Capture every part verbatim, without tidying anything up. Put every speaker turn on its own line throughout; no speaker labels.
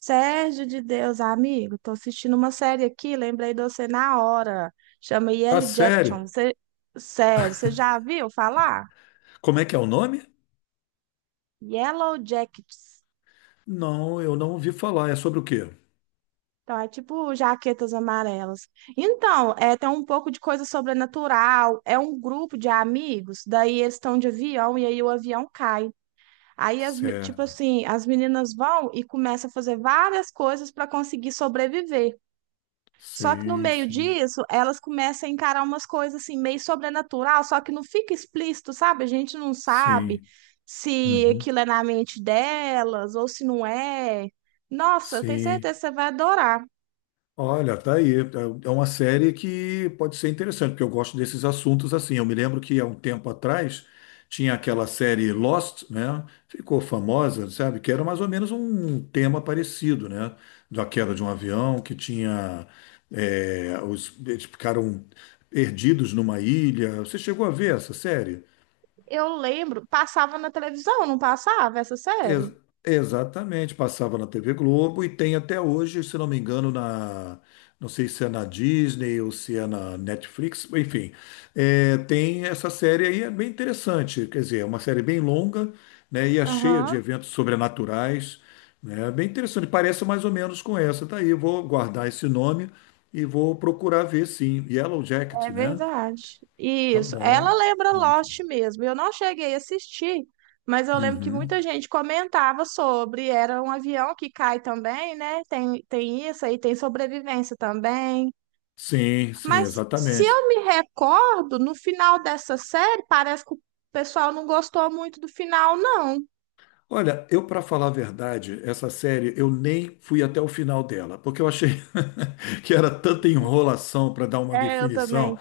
Sérgio de Deus, amigo, tô assistindo uma série aqui, lembrei de você na hora. Chama
Ah,
Yellow Jackson.
sério?
Você, sério, você já viu falar?
Como é que é o nome?
Yellow Jackets.
Não, eu não ouvi falar. É sobre o quê?
Então, é tipo jaquetas amarelas. Então, é, tem um pouco de coisa sobrenatural. É um grupo de amigos, daí eles estão de avião e aí o avião cai. Aí, as, me- tipo
Certo.
assim, as meninas vão e começam a fazer várias coisas para conseguir sobreviver. Só que no
Sim,
meio
sim.
disso, elas começam a encarar umas coisas assim, meio sobrenatural, só que não fica explícito, sabe? A gente não sabe
Sim.
se
Uhum.
aquilo é na mente delas ou se não é. Nossa, eu tenho
Sim.
certeza que você vai adorar.
Olha, tá aí. É é uma série que pode ser interessante, porque eu gosto desses assuntos assim. Eu me lembro que há um tempo atrás tinha aquela série Lost, né? Ficou famosa, sabe? Que era mais ou menos um tema parecido, né? Da queda de um avião que tinha. é, os, eles ficaram perdidos numa ilha. Você chegou a ver essa série?
Eu lembro, passava na televisão, não passava essa série?
Ex- exatamente, passava na T V Globo e tem até hoje, se não me engano, na, não sei se é na Disney ou se é na Netflix, enfim, é, tem essa série aí, é bem interessante, quer dizer, é uma série bem longa, né, e é cheia de
Aham.
eventos sobrenaturais, né, é bem interessante, parece mais ou menos com essa, tá aí, eu vou guardar esse nome e vou procurar ver, sim, Yellow Jacket,
É
né,
verdade.
tá
Isso. Ela
bom,
lembra Lost
ótimo.
mesmo. Eu não cheguei a assistir, mas eu lembro que
Uhum.
muita gente comentava sobre. Era um avião que cai também, né? Tem, tem isso aí, tem sobrevivência também.
Sim, sim,
Mas se
exatamente.
eu me recordo, no final dessa série, parece que o pessoal não gostou muito do final, não.
Olha, eu para falar a verdade, essa série eu nem fui até o final dela, porque eu achei que era tanta enrolação para dar uma
É, eu
definição.
também.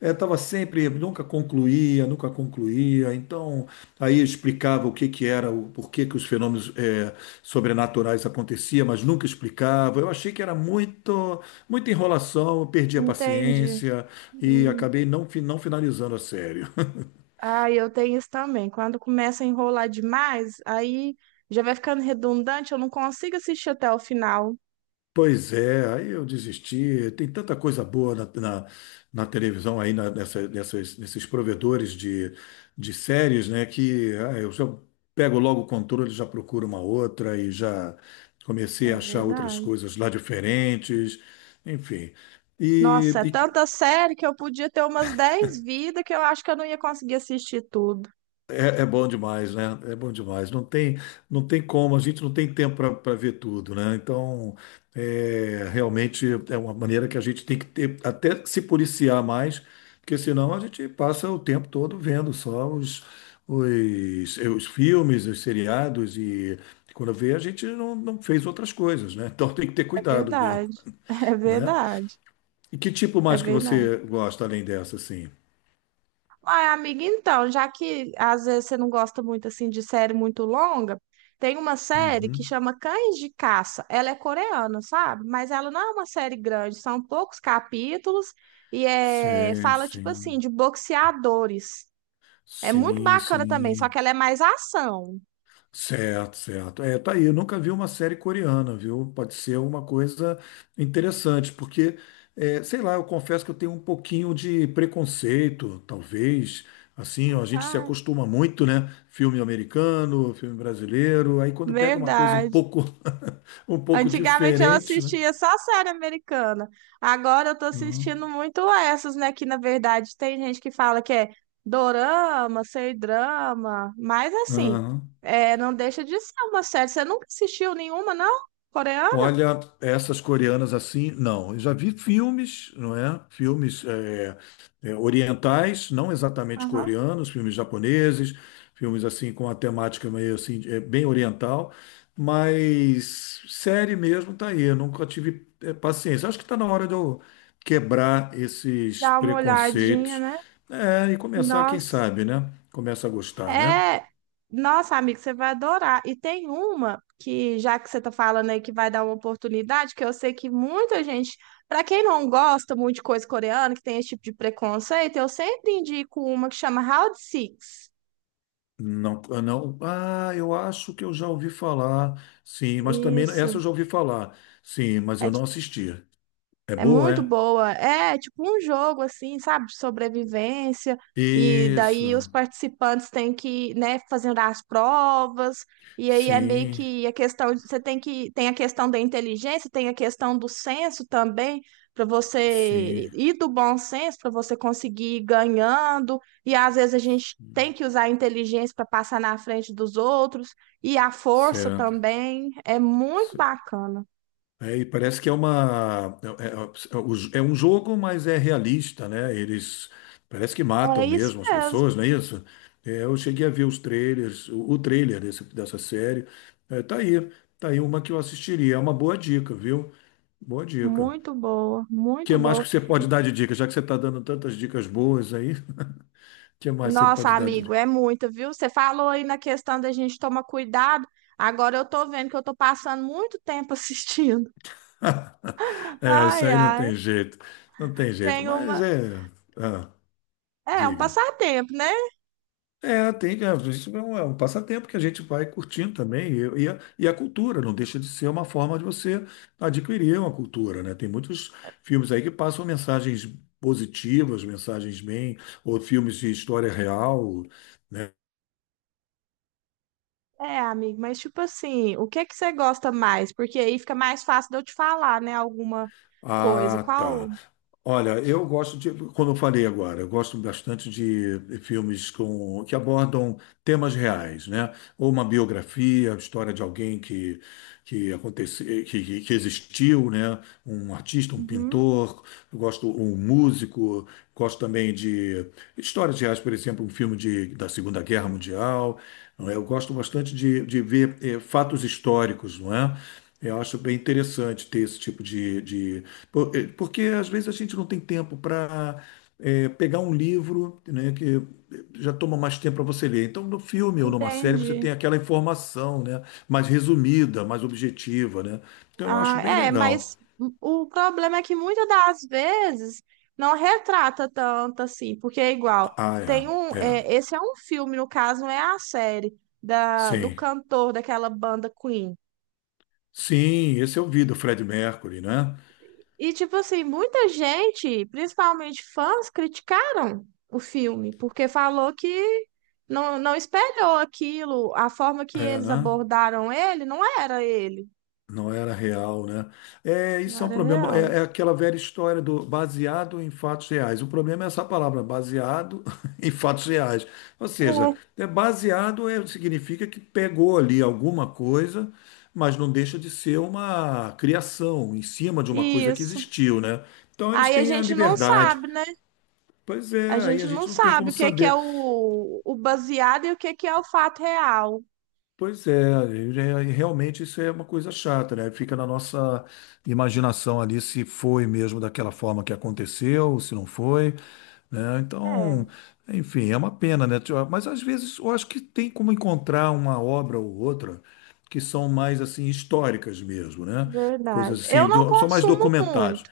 Eu tava sempre, nunca concluía, nunca concluía. Então, aí explicava o que que era, o porquê que os fenômenos eh, sobrenaturais aconteciam, mas nunca explicava. Eu achei que era muito, muita enrolação, eu perdi a
Entendi.
paciência e
Hum.
acabei não, fi- não finalizando a série.
Ah, eu tenho isso também. Quando começa a enrolar demais, aí já vai ficando redundante, eu não consigo assistir até o final.
Pois é, aí eu desisti. Tem tanta coisa boa na, na, na televisão aí, na- nessa- nessas- nesses provedores de, de séries, né? Que ah, eu já pego logo o controle, já procuro uma outra e já comecei a
É
achar outras
verdade.
coisas lá diferentes, enfim. E,
Nossa, é tanta série que eu podia ter umas dez vidas que eu acho que eu não ia conseguir assistir tudo.
é, é bom demais, né? É bom demais. Não tem, não tem como, a gente não tem tempo para ver tudo, né? Então, é, realmente é uma maneira que a gente tem que ter, até se policiar mais, porque senão a gente passa o tempo todo vendo só os, os, os filmes, os seriados, e quando vê, a gente não, não fez outras coisas, né? Então tem que ter
É
cuidado mesmo,
verdade. É
né?
verdade.
E que tipo
É
mais que
verdade.
você gosta além dessa, assim?
Ai, amiga, então, já que às vezes você não gosta muito assim de série muito longa, tem uma série que
Uhum.
chama Cães de Caça. Ela é coreana, sabe? Mas ela não é uma série grande, são poucos capítulos e é,
Sim,
fala tipo assim
sim,
de boxeadores. É muito
sim,
bacana também, só que
sim.
ela é mais ação.
Certo, certo. É, tá aí. Eu nunca vi uma série coreana, viu? Pode ser uma coisa interessante, porque, é, sei lá, eu confesso que eu tenho um pouquinho de preconceito, talvez. Assim, ó, a gente se
Ai,
acostuma muito, né? Filme americano, filme brasileiro. Aí quando pega uma coisa um
verdade.
pouco, um pouco
Antigamente eu
diferente, né?
assistia só série americana. Agora eu tô
Uhum.
assistindo muito essas, né? Que na verdade tem gente que fala que é dorama, sei drama, mas assim,
Aham.
é, não deixa de ser uma série. Você nunca assistiu nenhuma, não? Coreana?
Olha, essas coreanas assim, não. Eu já vi filmes, não é? Filmes é, é, orientais, não exatamente
Aham.
coreanos, filmes japoneses, filmes assim com a temática meio assim, é, bem oriental, mas série mesmo tá aí. Eu nunca tive é, paciência. Acho que está na hora de eu quebrar esses
Dá uma olhadinha,
preconceitos,
né?
é, e começar, quem
Nossa,
sabe, né? Começa a gostar, né?
é, nossa, amigo, você vai adorar. E tem uma que, já que você tá falando aí que vai dar uma oportunidade, que eu sei que muita gente, para quem não gosta muito de coisa coreana, que tem esse tipo de preconceito, eu sempre indico uma que chama Round Six.
Não, ah, não. Ah, eu acho que eu já ouvi falar. Sim, mas também essa
Isso.
eu já ouvi falar. Sim, mas
É.
eu não assisti. É
É
boa,
muito
é?
boa. É tipo um jogo assim, sabe, de sobrevivência. E
Isso.
daí os participantes têm que, né, fazendo as provas. E aí é meio
Sim,
que a questão, de- você tem que tem a questão da inteligência, tem a questão do senso também, para você
sim.
e do bom senso para você conseguir ir ganhando. E às vezes a gente tem que usar a inteligência para passar na frente dos outros e a força
Certo.
também. É muito
Ce-
bacana.
É, e parece que é uma é, é- é é o- é um jogo, mas é realista, né? Eles parece que
É
matam
isso
mesmo as
mesmo.
pessoas, não é isso? É, eu cheguei a ver os trailers, o, o trailer desse- dessa série. É, tá aí, tá aí uma que eu assistiria. É uma boa dica, viu? Boa dica.
Muito boa,
Que
muito
mais
boa.
que você pode dar de dica? Já que você está dando tantas dicas boas aí, que mais você
Nossa,
pode dar de
amigo,
dica?
é muito, viu? Você falou aí na questão da gente tomar cuidado. Agora eu tô vendo que eu tô passando muito tempo assistindo.
É, isso
Ai,
aí não
ai.
tem jeito. Não tem jeito.
Tem
Mas
uma.
é. Ah,
É, um
diga.
passatempo, né?
É, tem, é, isso é um, é um passatempo que a gente vai curtindo também. E, e a, e a cultura não deixa de ser uma forma de você adquirir uma cultura, né? Tem muitos filmes aí que passam mensagens positivas, mensagens bem, ou filmes de história real, né?
É, amigo, mas tipo assim, o que que você gosta mais? Porque aí fica mais fácil de eu te falar, né? Alguma coisa.
Ah, tá.
Qual?
Olha, eu gosto de, como eu falei agora, eu gosto bastante de filmes com, que abordam temas reais, né? Ou uma biografia, a história de alguém que que aconteceu, que, que- existiu, né? Um artista, um
Uhum,
pintor, eu gosto um músico, gosto também de histórias reais, por exemplo, um filme de, da Segunda Guerra Mundial. Não é? Eu gosto bastante de, de ver eh, fatos históricos, não é? Eu acho bem interessante ter esse tipo de, de... por- eh, porque às vezes a gente não tem tempo para pegar um livro, né, que já toma mais tempo para você ler. Então, no filme ou numa série, você tem
entendi.
aquela informação, né? Mais resumida, mais objetiva, né? Então eu acho
Ah,
bem
é,
legal.
mas o problema é que muitas das vezes não retrata tanto assim, porque é igual.
Ah,
Tem um,
é, é,
é, esse é um filme, no caso, não é a série da, do
sim.
cantor daquela banda Queen.
Sim, esse é o vídeo, Fred Mercury, né?
E, tipo assim, muita gente, principalmente fãs, criticaram o filme, porque falou que não, não espelhou aquilo, a forma que
É,
eles
né?
abordaram ele não era ele,
Não era real, né? É,
não
isso é um
era
problema.
real.
É, é aquela velha história do baseado em fatos reais. O problema é essa palavra, baseado em fatos reais. Ou seja,
É.
é baseado é, significa que pegou ali alguma coisa, mas não deixa de ser uma criação em cima de uma coisa que
Isso.
existiu, né? Então eles
Aí a
têm a
gente não
liberdade.
sabe, né?
Pois
A
é, aí a
gente
gente
não
não tem como
sabe o que é que é
saber.
o, o baseado e o que é que é o fato real.
Pois é, é, realmente isso é uma coisa chata, né? Fica na nossa imaginação ali se foi mesmo daquela forma que aconteceu, se não foi, né? Então,
É,
enfim, é uma pena, né? Tio? Mas às vezes eu acho que tem como encontrar uma obra ou outra que são mais assim históricas mesmo, né? Coisas
verdade. Eu
assim,
não
do- são mais
consumo
documentários.
muito.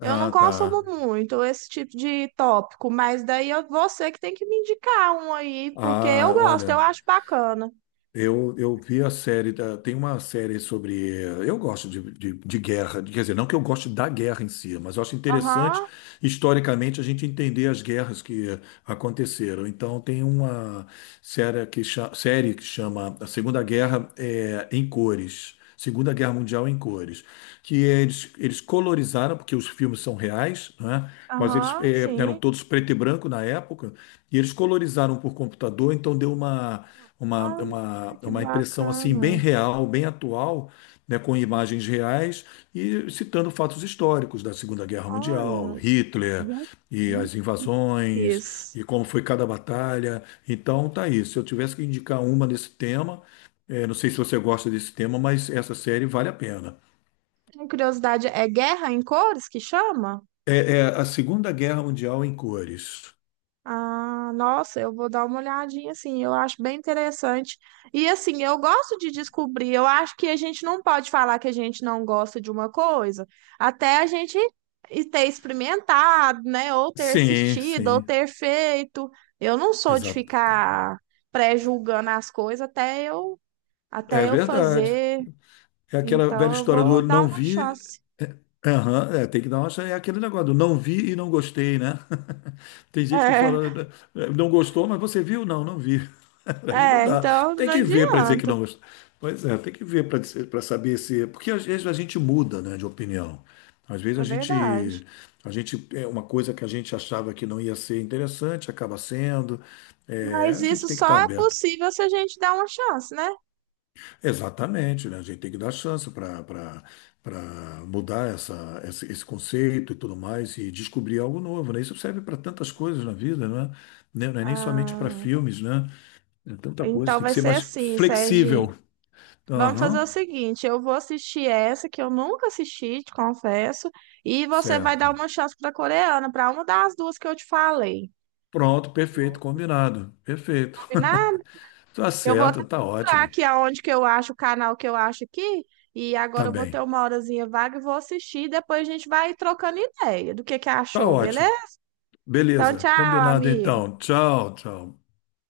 Eu não consumo
tá.
muito esse tipo de tópico, mas daí é você que tem que me indicar um aí, porque
Ah,
eu gosto, eu
olha.
acho bacana.
Eu, eu vi a série, da- tem uma série sobre. eh, Eu gosto de, de, de guerra, quer dizer, não que eu goste da guerra em si, mas eu acho interessante
Aham,
historicamente a gente entender as guerras que aconteceram. Então, tem uma série que, cha- série que chama A Segunda Guerra eh, em Cores. Segunda Guerra Mundial em Cores que eles, eles colorizaram, porque os filmes são reais, né? Mas eles
aham,
eh, eram
sim.
todos preto e branco na época, e eles colorizaram por computador, então deu uma, uma, uma,
Ai, que
uma impressão assim bem
bacana.
real, bem atual, né? Com imagens reais e citando fatos históricos da Segunda Guerra Mundial,
Olha,
Hitler
gu-
e
gu-
as invasões
cores.
e como foi cada batalha. Então tá aí. Se eu tivesse que indicar uma nesse tema, eh, não sei se você gosta desse tema, mas essa série vale a pena.
Tenho curiosidade, é guerra em cores que chama?
É, é a Segunda Guerra Mundial em cores.
Ah, nossa, eu vou dar uma olhadinha, assim, eu acho bem interessante. E assim, eu gosto de descobrir, eu acho que a gente não pode falar que a gente não gosta de uma coisa, até a gente e ter experimentado, né, ou ter
Sim,
assistido, ou
sim,
ter feito. Eu não sou de
exato.
ficar pré-julgando as coisas até eu,
É
até eu
verdade.
fazer,
É aquela velha
então eu
história do
vou dar
não
uma
vi.
chance.
Aham, é, tem que dar uma chance. É aquele negócio do não vi e não gostei, né? Tem gente que fala, né, não gostou, mas você viu? Não, não vi.
É,
Aí não
é,
dá.
então
Tem
não
que ver para dizer que
adianta,
não gostou. Pois é, tem que ver para dizer- para saber se. Porque às vezes a gente muda, né, de opinião. Às vezes a
é
gente,
verdade.
a gente é uma coisa que a gente achava que não ia ser interessante, acaba sendo. É,
Mas
a gente
isso
tem que estar
só é
aberto.
possível se a gente dar uma chance, né?
Exatamente, né? A gente tem que dar chance para para mudar essa, esse, esse conceito e tudo mais e descobrir algo novo, né? Isso serve para tantas coisas na vida, né? Né? Não é nem somente para
Ah,
filmes, né? É tanta coisa,
então
tem que
vai
ser
ser
mais
assim, Serginho.
flexível.
Vamos fazer o
Aham,
seguinte: eu vou assistir essa que eu nunca assisti, te confesso, e você vai dar
certo.
uma chance para coreana, para uma das duas que eu te falei.
Pronto, perfeito, combinado. Perfeito.
Combinado?
Tá
Eu vou
certo,
até
tá
procurar
ótimo.
aqui aonde que eu acho, o canal que eu acho aqui, e
Tá
agora eu vou ter
bem.
uma horazinha vaga e vou assistir, depois a gente vai trocando ideia do que que
Tá
achou, beleza?
ótimo.
Então,
Beleza,
tchau,
combinado
amigo.
então. Tchau, tchau.